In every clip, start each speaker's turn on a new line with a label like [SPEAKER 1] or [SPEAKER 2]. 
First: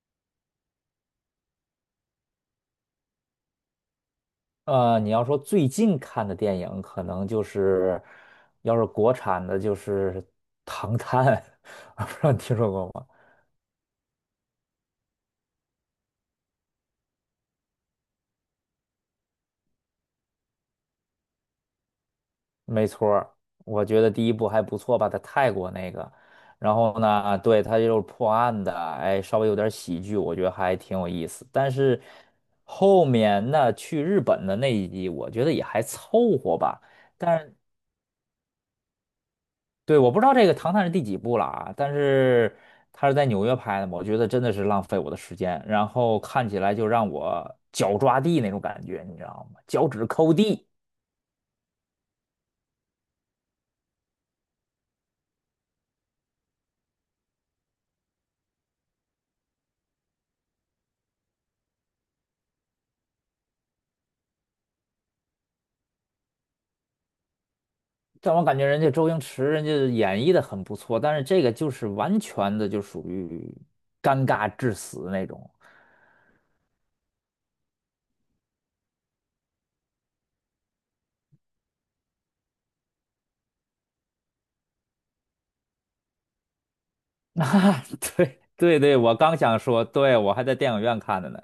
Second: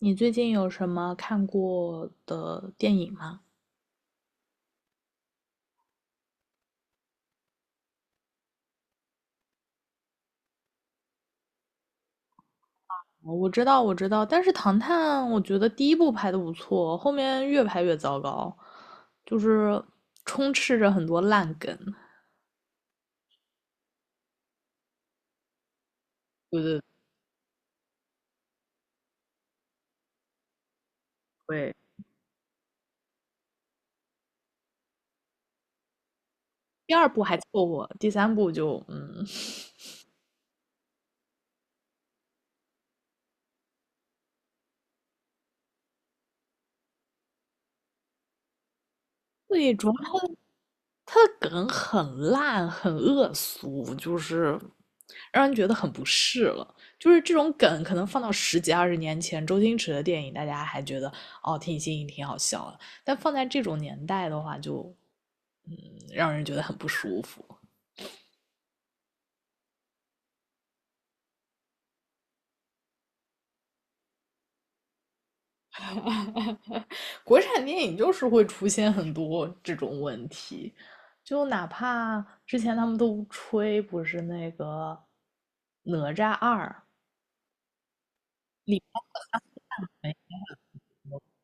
[SPEAKER 1] 你最近有什么看过的电影吗？
[SPEAKER 2] 你要说最近看的电影，可能就是，要是国产的，就是《唐探》，我不知道你听说过吗？
[SPEAKER 1] 哦我知道，我知道，但是《唐探》我觉得第一部拍的不错，后面越拍越糟糕，就是充斥着很多烂梗。
[SPEAKER 2] 没错儿，我觉得第一部还不错吧，在泰国那个。
[SPEAKER 1] 对
[SPEAKER 2] 然
[SPEAKER 1] 对
[SPEAKER 2] 后呢，对，它就是破案的，哎，稍微有点喜剧，我觉得还挺有意思。但
[SPEAKER 1] 对，
[SPEAKER 2] 是后面那去日本的那一集，我觉得也还凑合吧。
[SPEAKER 1] 第二部还
[SPEAKER 2] 但。
[SPEAKER 1] 凑
[SPEAKER 2] 是。
[SPEAKER 1] 合，第三部就
[SPEAKER 2] 对，我不知道这个《唐探》是第几部了啊，但是他是在纽约拍的嘛，我觉得真的是浪费我的时间，然后看起来就让我脚抓地那种感觉，你知道 吗？
[SPEAKER 1] 最以主
[SPEAKER 2] 脚
[SPEAKER 1] 要
[SPEAKER 2] 趾抠地。
[SPEAKER 1] 他的梗很烂，很恶俗，就是让人觉得很不适了。就是这种梗，可能放到十几二十年前，周星驰的电影，大家还觉得哦挺新颖、挺好笑的，但放在这种年代的话就，嗯，让人觉得很不舒服。
[SPEAKER 2] 但我感觉人家周星驰人家演绎的很不错，但是这个就是完全的就属于尴尬致死那种。
[SPEAKER 1] 国产电影就是会出现很多这种问题，就哪怕之前他们都吹不是那个《哪吒二》
[SPEAKER 2] 啊，对
[SPEAKER 1] 里
[SPEAKER 2] 对对，
[SPEAKER 1] 面
[SPEAKER 2] 我刚想说，对，我还在电影院看的呢，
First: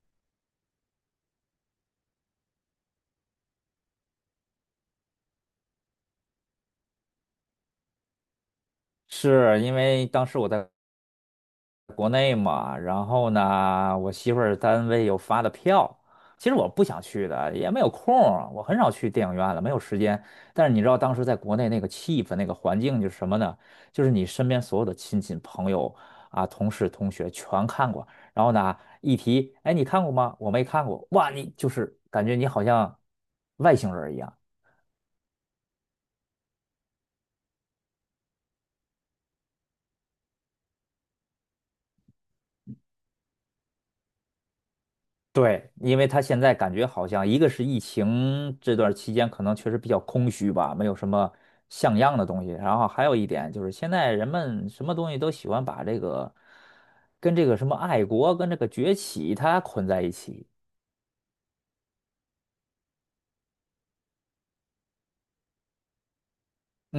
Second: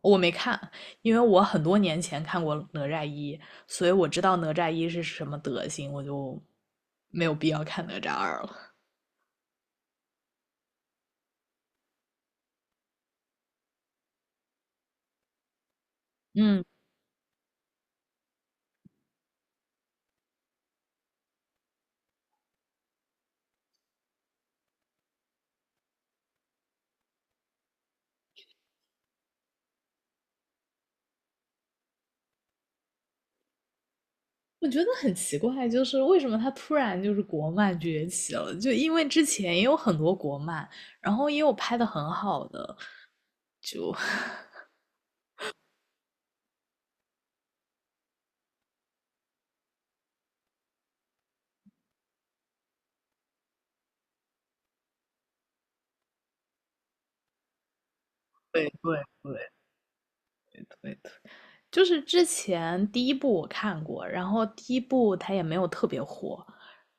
[SPEAKER 1] 我没看，因为我很多年前看过《哪吒一》，所以我知道哪吒一是什么德行，我就没有必要看哪吒二了。
[SPEAKER 2] 是因为当时我在。国内嘛，然后呢，我媳妇儿单位又发的票，其实
[SPEAKER 1] 嗯，
[SPEAKER 2] 我不想去的，也没有空儿，我很少去电影院了，没有时间。但是你知道当时在国内那个气氛、那个环境就是什么呢？就是你身边所有的亲戚朋友啊、同事同学全看过，然后呢，一提，哎，你看过吗？我没看过，哇，你就是感觉你好像外星人一样。
[SPEAKER 1] 我觉得很奇怪，就是为什么它突然就是国漫崛起了？就因为之前也有很多国漫，然后也有拍的很好的，就
[SPEAKER 2] 对，因为他现在感觉好像一个是疫情这段期间可能确实比较空虚吧，没有什么像样的东西。然后还有一点就是，现在人们什么东西都喜欢把这个跟这个什么爱国跟这
[SPEAKER 1] 对
[SPEAKER 2] 个崛
[SPEAKER 1] 对
[SPEAKER 2] 起
[SPEAKER 1] 对
[SPEAKER 2] 它捆在一起。
[SPEAKER 1] 对对。就是之前第一部我看过，然后第一部它也没有特别火，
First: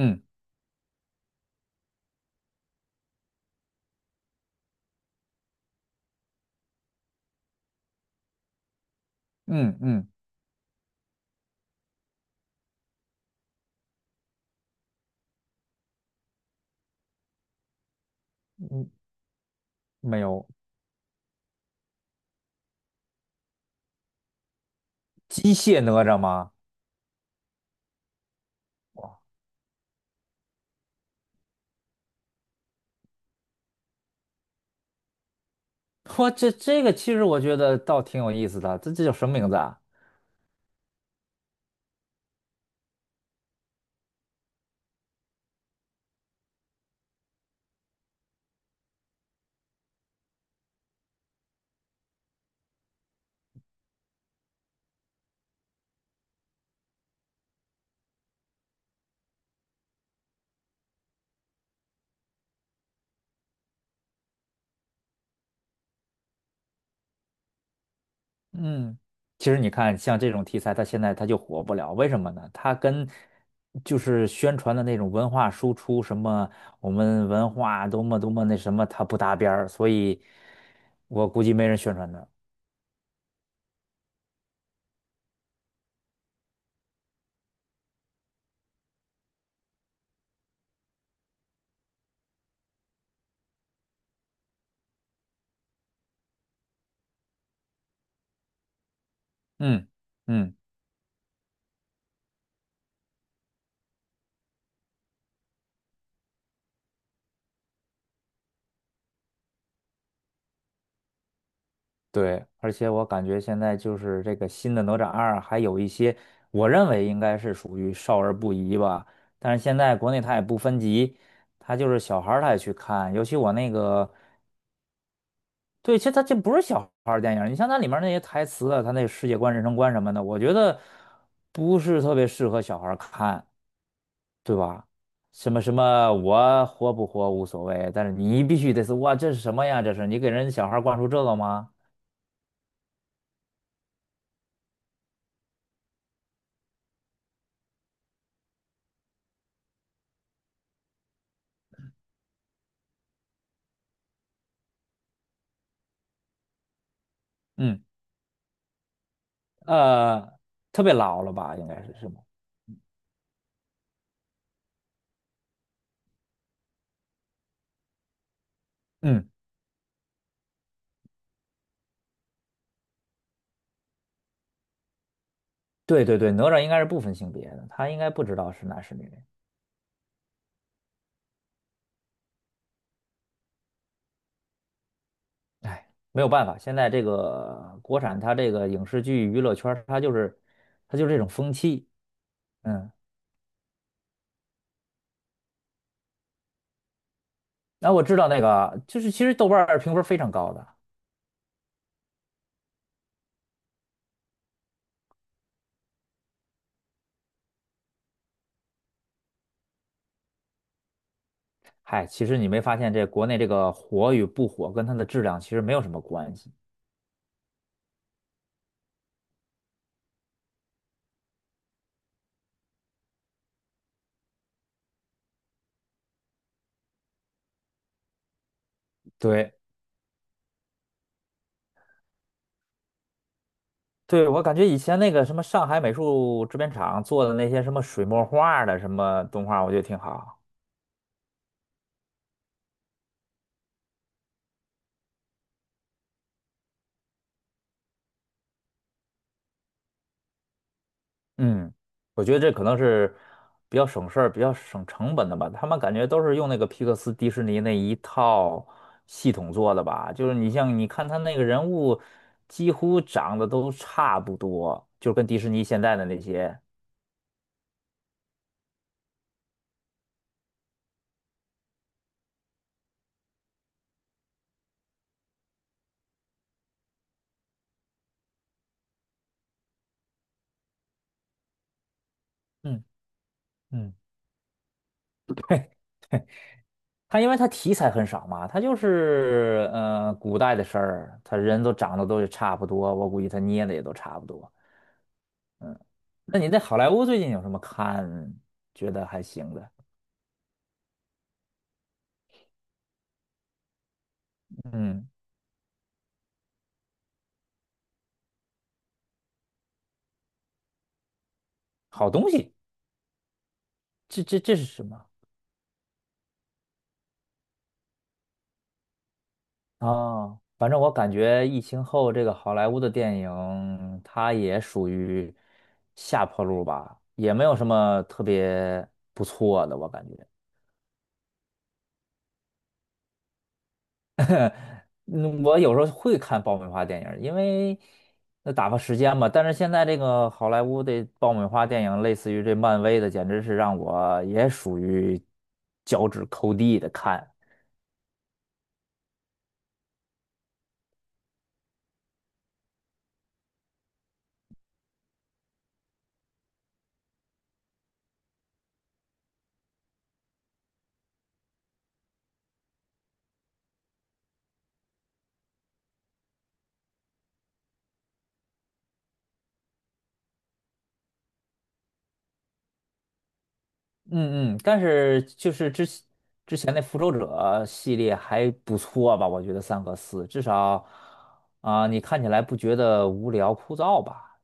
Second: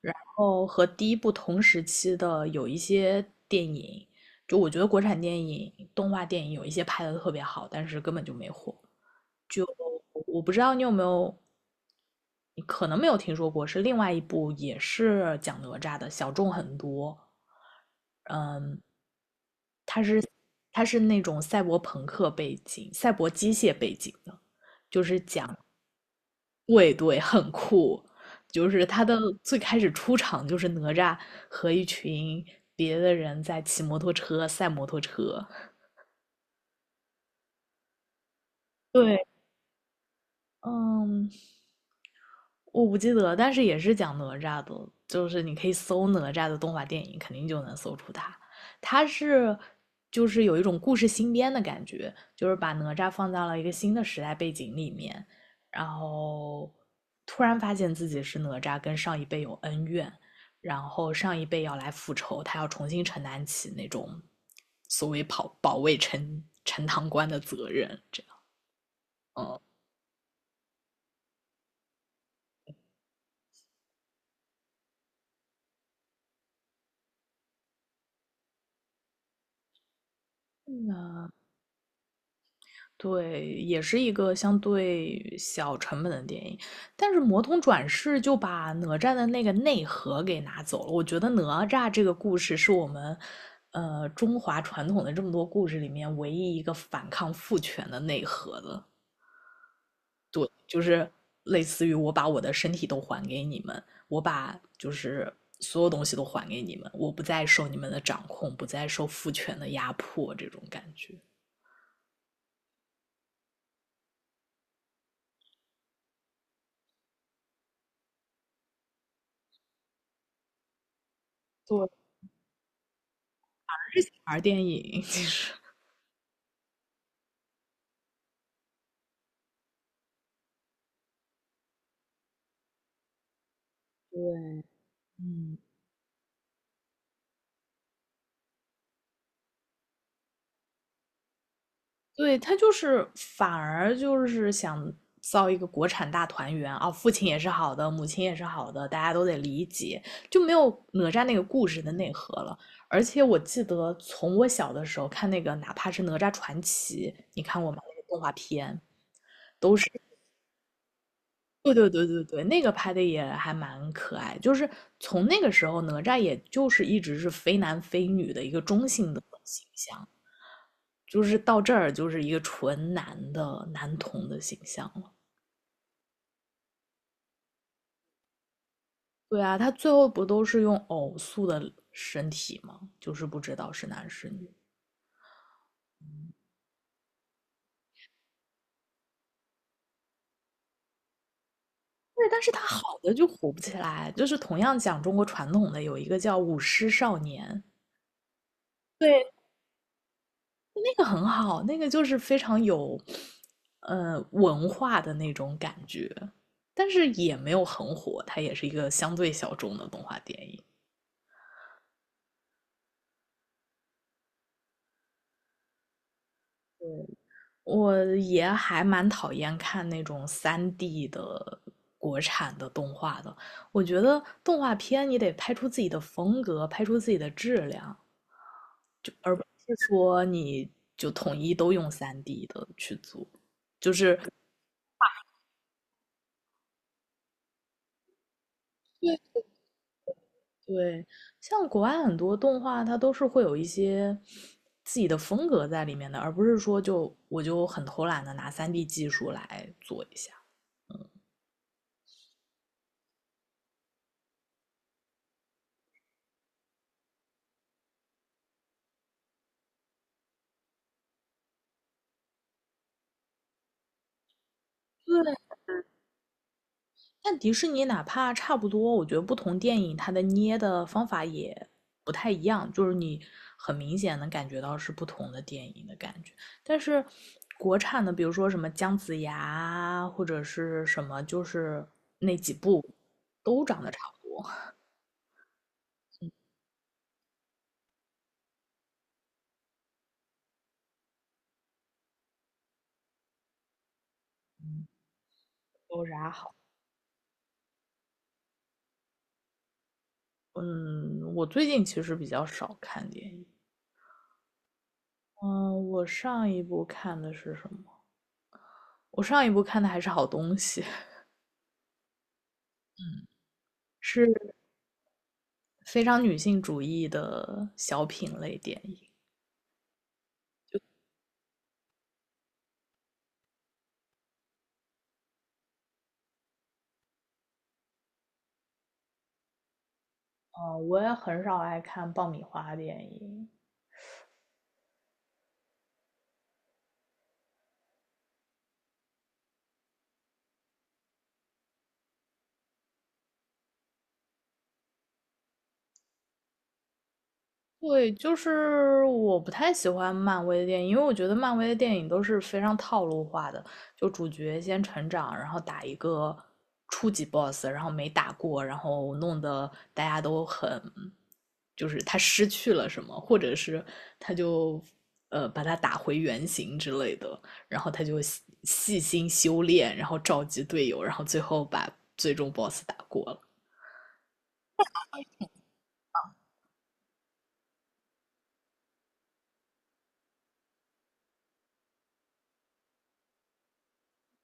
[SPEAKER 1] 然后和第一部同时期的有一些电影，就我觉得国产电影、动画电影有一些拍的特别好，但是根本就没火。就
[SPEAKER 2] 嗯，嗯
[SPEAKER 1] 我不知道你有没有，你可能没有听说过，是另外一部也是讲哪吒的，小众很多。嗯，
[SPEAKER 2] 嗯，没有。
[SPEAKER 1] 它是那种赛博朋克背景、赛博机械背景的，就是
[SPEAKER 2] 机
[SPEAKER 1] 讲
[SPEAKER 2] 械哪吒吗？
[SPEAKER 1] 对对，很酷。就是他的
[SPEAKER 2] 哇，
[SPEAKER 1] 最开始出场就是哪吒和一群别的人在骑摩托车赛摩托车。
[SPEAKER 2] 这个其实我觉得倒挺有意思的，这叫
[SPEAKER 1] 对，
[SPEAKER 2] 什么名字啊？
[SPEAKER 1] 嗯，我不记得，但是也是讲哪吒的，就是你可以搜哪吒的动画电影，肯定就能搜出它。它是就是有一种故事新编的感觉，就是把哪吒放到了一个新的时代背景里面，然后突然发现自己是哪吒，跟上一辈有恩怨，然后上一辈要来复仇，他要重新承担起那种所谓保卫陈塘关的责任，这样，
[SPEAKER 2] 嗯，其实
[SPEAKER 1] 嗯。
[SPEAKER 2] 你看，像这种题材，它现在它就火不了，为什么呢？它跟就是宣传的那种文化输出，什么我们文化多么多么那什么，它不搭边儿，所以我估计没人宣传它。
[SPEAKER 1] 对，也是一个相对小成本的电影，但是《魔童转世》就把哪吒的那个内核给拿走了。我觉得哪吒这个故事是我们，中华传统的这么多故事里面唯一一个反抗父权的内核的。
[SPEAKER 2] 嗯
[SPEAKER 1] 对，
[SPEAKER 2] 嗯，
[SPEAKER 1] 就是类似于我把我的身体都还给你们，我把就是所有东西都还给你们，我不再受你们的掌控，不再受父权的压迫，这种感觉。
[SPEAKER 2] 对，而且我感觉现在就是这个新的《哪吒二》，还有一些我认为应该是属于少儿不宜吧，但是现在国内它也不分级，它
[SPEAKER 1] 对，
[SPEAKER 2] 就是小孩儿他也去看，尤其我那
[SPEAKER 1] 还是
[SPEAKER 2] 个。
[SPEAKER 1] 小孩儿电影，其实。
[SPEAKER 2] 对，其实它这不是小孩儿电影儿，你像它里面儿那些台词啊，它那世界观、人生观什么的，我觉得不是特别适合小孩儿看，对
[SPEAKER 1] 对，
[SPEAKER 2] 吧？什
[SPEAKER 1] 嗯，
[SPEAKER 2] 么什么，我活不活无所谓，但是你必须得是哇，这是什么呀？这是你给人小孩儿灌输这个吗？
[SPEAKER 1] 对，他就是反而就是想造一个国产大团圆啊，父亲也是好的，母亲也是好的，大家都得理解，就没有哪吒那个故事的内核了。而且我记得从我小的时候看那个，哪怕是《哪吒传奇》，你看过吗？
[SPEAKER 2] 嗯，
[SPEAKER 1] 那个动画片。
[SPEAKER 2] 呃，特别老了吧，应
[SPEAKER 1] 对
[SPEAKER 2] 该
[SPEAKER 1] 对
[SPEAKER 2] 是
[SPEAKER 1] 对
[SPEAKER 2] 是吗？
[SPEAKER 1] 对对，那个拍的也还蛮可爱。就是从那个时候，哪吒也就是一直是非男非女的一个中性的
[SPEAKER 2] 嗯，
[SPEAKER 1] 形象。就是到这儿就是一个纯男的男童的形象了。
[SPEAKER 2] 对对对，哪吒应该是不分性别的，他应该不知道是男是女。
[SPEAKER 1] 对啊，他最后不都是用偶塑的身体吗？就是不知道是男是女。
[SPEAKER 2] 哎，没有办法，现在这个国产它这个影视剧娱乐圈儿，它就是这种风气。
[SPEAKER 1] 对，但是他
[SPEAKER 2] 嗯。
[SPEAKER 1] 好的就火不起来，就是同样讲中国传统的，有一个叫舞狮少年，
[SPEAKER 2] 那我知道那个，就是其
[SPEAKER 1] 对，
[SPEAKER 2] 实豆瓣儿评分非常高的。
[SPEAKER 1] 那个很好，那个就是非常有，文化的那种感觉，但是也没有很火，它也是一个相对小众的动画电影。
[SPEAKER 2] 嗨，其实你没发现这国内这个火与不火跟它的质量其实没有什么关系。
[SPEAKER 1] 我也还蛮讨厌看那种三 d 的国产的动画的。我觉得动画片你得拍出自己的风格，拍出自己的质量，而不
[SPEAKER 2] 对，
[SPEAKER 1] 是说你就统一都用三 d 的去做。就是
[SPEAKER 2] 对，我感觉以前那个什么上海美术制片厂做的那些什么水墨画的什么动画，我觉得挺好。
[SPEAKER 1] 对，像国外很多动画，它都是会有一些自己的风格在里面的，而不是说就我就很偷懒的拿三 d 技术来做一下。
[SPEAKER 2] 嗯，我觉得这可能是比较省事儿、比较省成本的吧。他们感觉都是用那个皮克斯、迪士尼那一套系统做的吧。就是你像你看他那个人物，几乎长得都差不多，就跟
[SPEAKER 1] 对，
[SPEAKER 2] 迪士尼现在的那些。
[SPEAKER 1] 但迪士尼哪怕差不多，我觉得不同电影它的捏的方法也不太一样，就是你很明显能感觉到是不同的电影的感觉。但是国产的，比如说什么姜子牙或者是什么，就是那几部
[SPEAKER 2] 嗯
[SPEAKER 1] 都长得
[SPEAKER 2] 嗯，
[SPEAKER 1] 差不多。
[SPEAKER 2] 他因为他题材很少嘛，他就是古代的事儿，他人都长得都差不多，我估计他捏的也都差不多。
[SPEAKER 1] 有啥
[SPEAKER 2] 那你
[SPEAKER 1] 好？
[SPEAKER 2] 在好莱坞最近有什么看觉得还行的？
[SPEAKER 1] 嗯，我最近其实比较少看电影。
[SPEAKER 2] 嗯，
[SPEAKER 1] 嗯，我上一部看的是什么？我上一部看的还是好东西，
[SPEAKER 2] 好东西。
[SPEAKER 1] 嗯
[SPEAKER 2] 这
[SPEAKER 1] 是
[SPEAKER 2] 这这是什么
[SPEAKER 1] 非常女性主义的小品类电影。
[SPEAKER 2] 啊？反正我感觉疫情后这个好莱坞的电影，它也属于下坡路吧，也没有什么特别不错的，我感觉。
[SPEAKER 1] 嗯、我也很少爱看爆米花电影，
[SPEAKER 2] 嗯，我有时候会看爆米花电影，因为那打发时间嘛。但是现在这个好莱坞的爆米花电影，类似于这漫威的，简直是让我也属于脚趾抠地的看。
[SPEAKER 1] 对，就是我不太喜欢漫威的电影，因为我觉得漫威的电影都是非常套路化的，就主角先成长，然后打一个初级 boss，然后没打过，然后弄得大家都很，就是他失去了什么，或者是他就把他打回原形之类的，然后他就细心修炼，然后召集队友，然后最后把最终 boss 打过了。
[SPEAKER 2] 嗯嗯，但是就是之前那《复仇者》系列还不错吧？我觉得三和四至少啊、你看起来不觉得无聊枯燥吧？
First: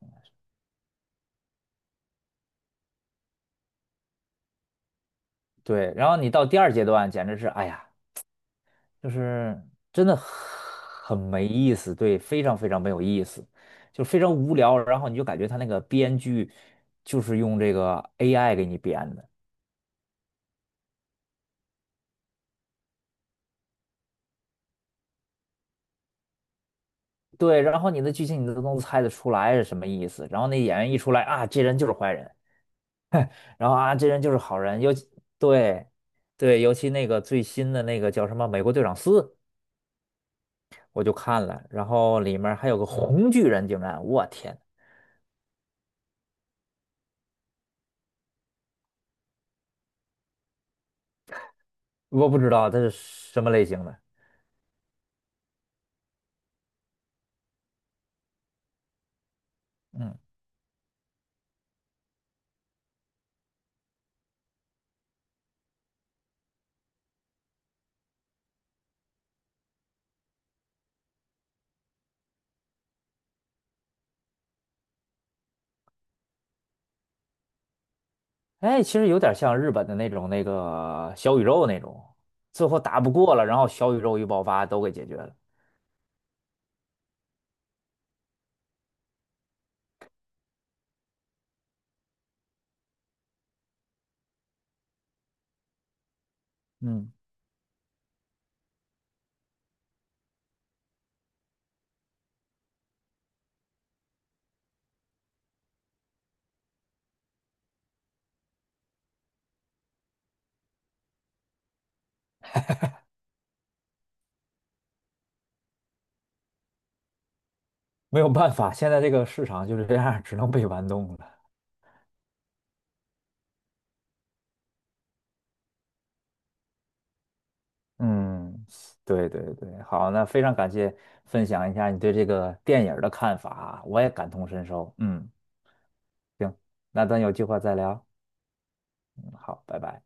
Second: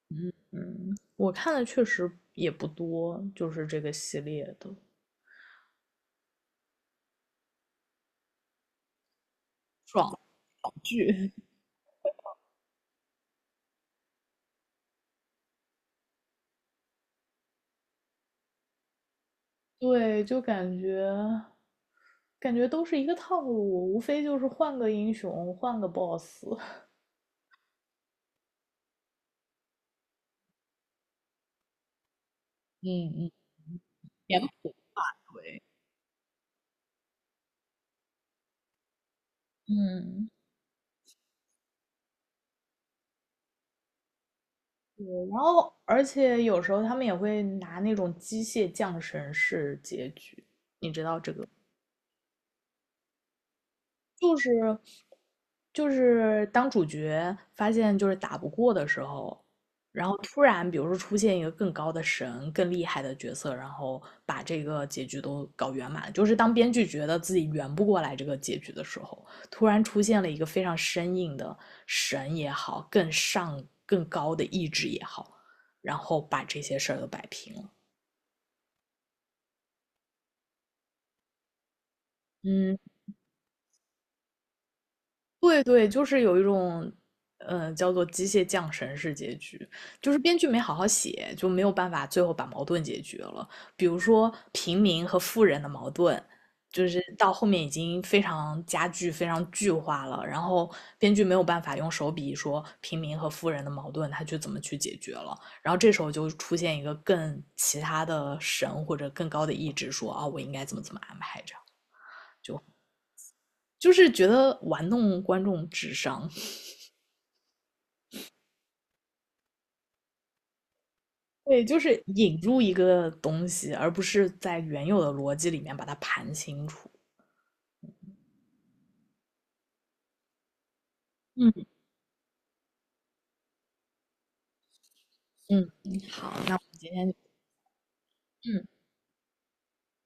[SPEAKER 1] 嗯，我看的确实也不多，就是这个系列的。
[SPEAKER 2] 对，然后你到第二阶段，简直是哎呀，就是真的
[SPEAKER 1] 爽
[SPEAKER 2] 很
[SPEAKER 1] 剧，
[SPEAKER 2] 没 意思，对，非常非常没有意思，就非常无聊。然后你就感觉他那个编剧就是用这个 AI 给你编的，
[SPEAKER 1] 对，就感觉都是一个套路，无非就是换个英雄，换个 boss。
[SPEAKER 2] 对，然后你的剧情你都能猜得出来是什么意思，然后那演员一出来啊，这人就是坏人。
[SPEAKER 1] 嗯嗯，
[SPEAKER 2] 然后啊，这人就是
[SPEAKER 1] 脸
[SPEAKER 2] 好
[SPEAKER 1] 谱
[SPEAKER 2] 人，尤其
[SPEAKER 1] 对，
[SPEAKER 2] 对对，尤其那个最新的那个叫什么《美国队长四》，
[SPEAKER 1] 嗯，
[SPEAKER 2] 我就看了，然后里面还有个红巨人，竟然，我天，
[SPEAKER 1] 对。然后，而且有时候他们也会拿那种机械降神式结局，
[SPEAKER 2] 我不知道他是什么类型的。
[SPEAKER 1] 就是就是当主角发现就是打不过的时候，然后
[SPEAKER 2] 嗯，
[SPEAKER 1] 突然比如说出现一个更高的神、更厉害的角色，然后把这个结局都搞圆满。就是当编剧觉得自己圆不过来这个结局的时候，突然出现了一个非常生硬的神也好，更上更高的意志也好，然后把这些事儿都摆平了。
[SPEAKER 2] 哎，其实有点像日本的那种那个小宇宙那种，最
[SPEAKER 1] 嗯，
[SPEAKER 2] 后打不过了，然后小宇宙一爆发都给解决了。
[SPEAKER 1] 对对，就是有一种，叫做机械降神式结局，就是编剧没好好写，就没有办法最后把矛盾解决了。比如说平民和富人的矛盾，就是
[SPEAKER 2] 嗯，
[SPEAKER 1] 到后面已经非常加剧、非常剧化了，然后编剧没有办法用手笔说平民和富人的矛盾他去怎么去解决了，然后这时候就出现一个更其他的神或者更高的意志说啊，我应该怎么怎么安排这样，就是觉得玩弄观众智商。
[SPEAKER 2] 没有办法，现在这个市场就是这样，只能被玩弄了。
[SPEAKER 1] 对，就是引入一个东西，而不是在原有的逻辑里面把它盘清楚。
[SPEAKER 2] 嗯，对对对，好，那非常感谢分
[SPEAKER 1] 嗯，
[SPEAKER 2] 享一下你对这个电影儿的看法啊，我也感同身受。嗯，
[SPEAKER 1] 嗯，嗯好，那
[SPEAKER 2] 行，
[SPEAKER 1] 我们今
[SPEAKER 2] 那
[SPEAKER 1] 天就
[SPEAKER 2] 咱有机会再聊。
[SPEAKER 1] 嗯。
[SPEAKER 2] 嗯，好，拜拜。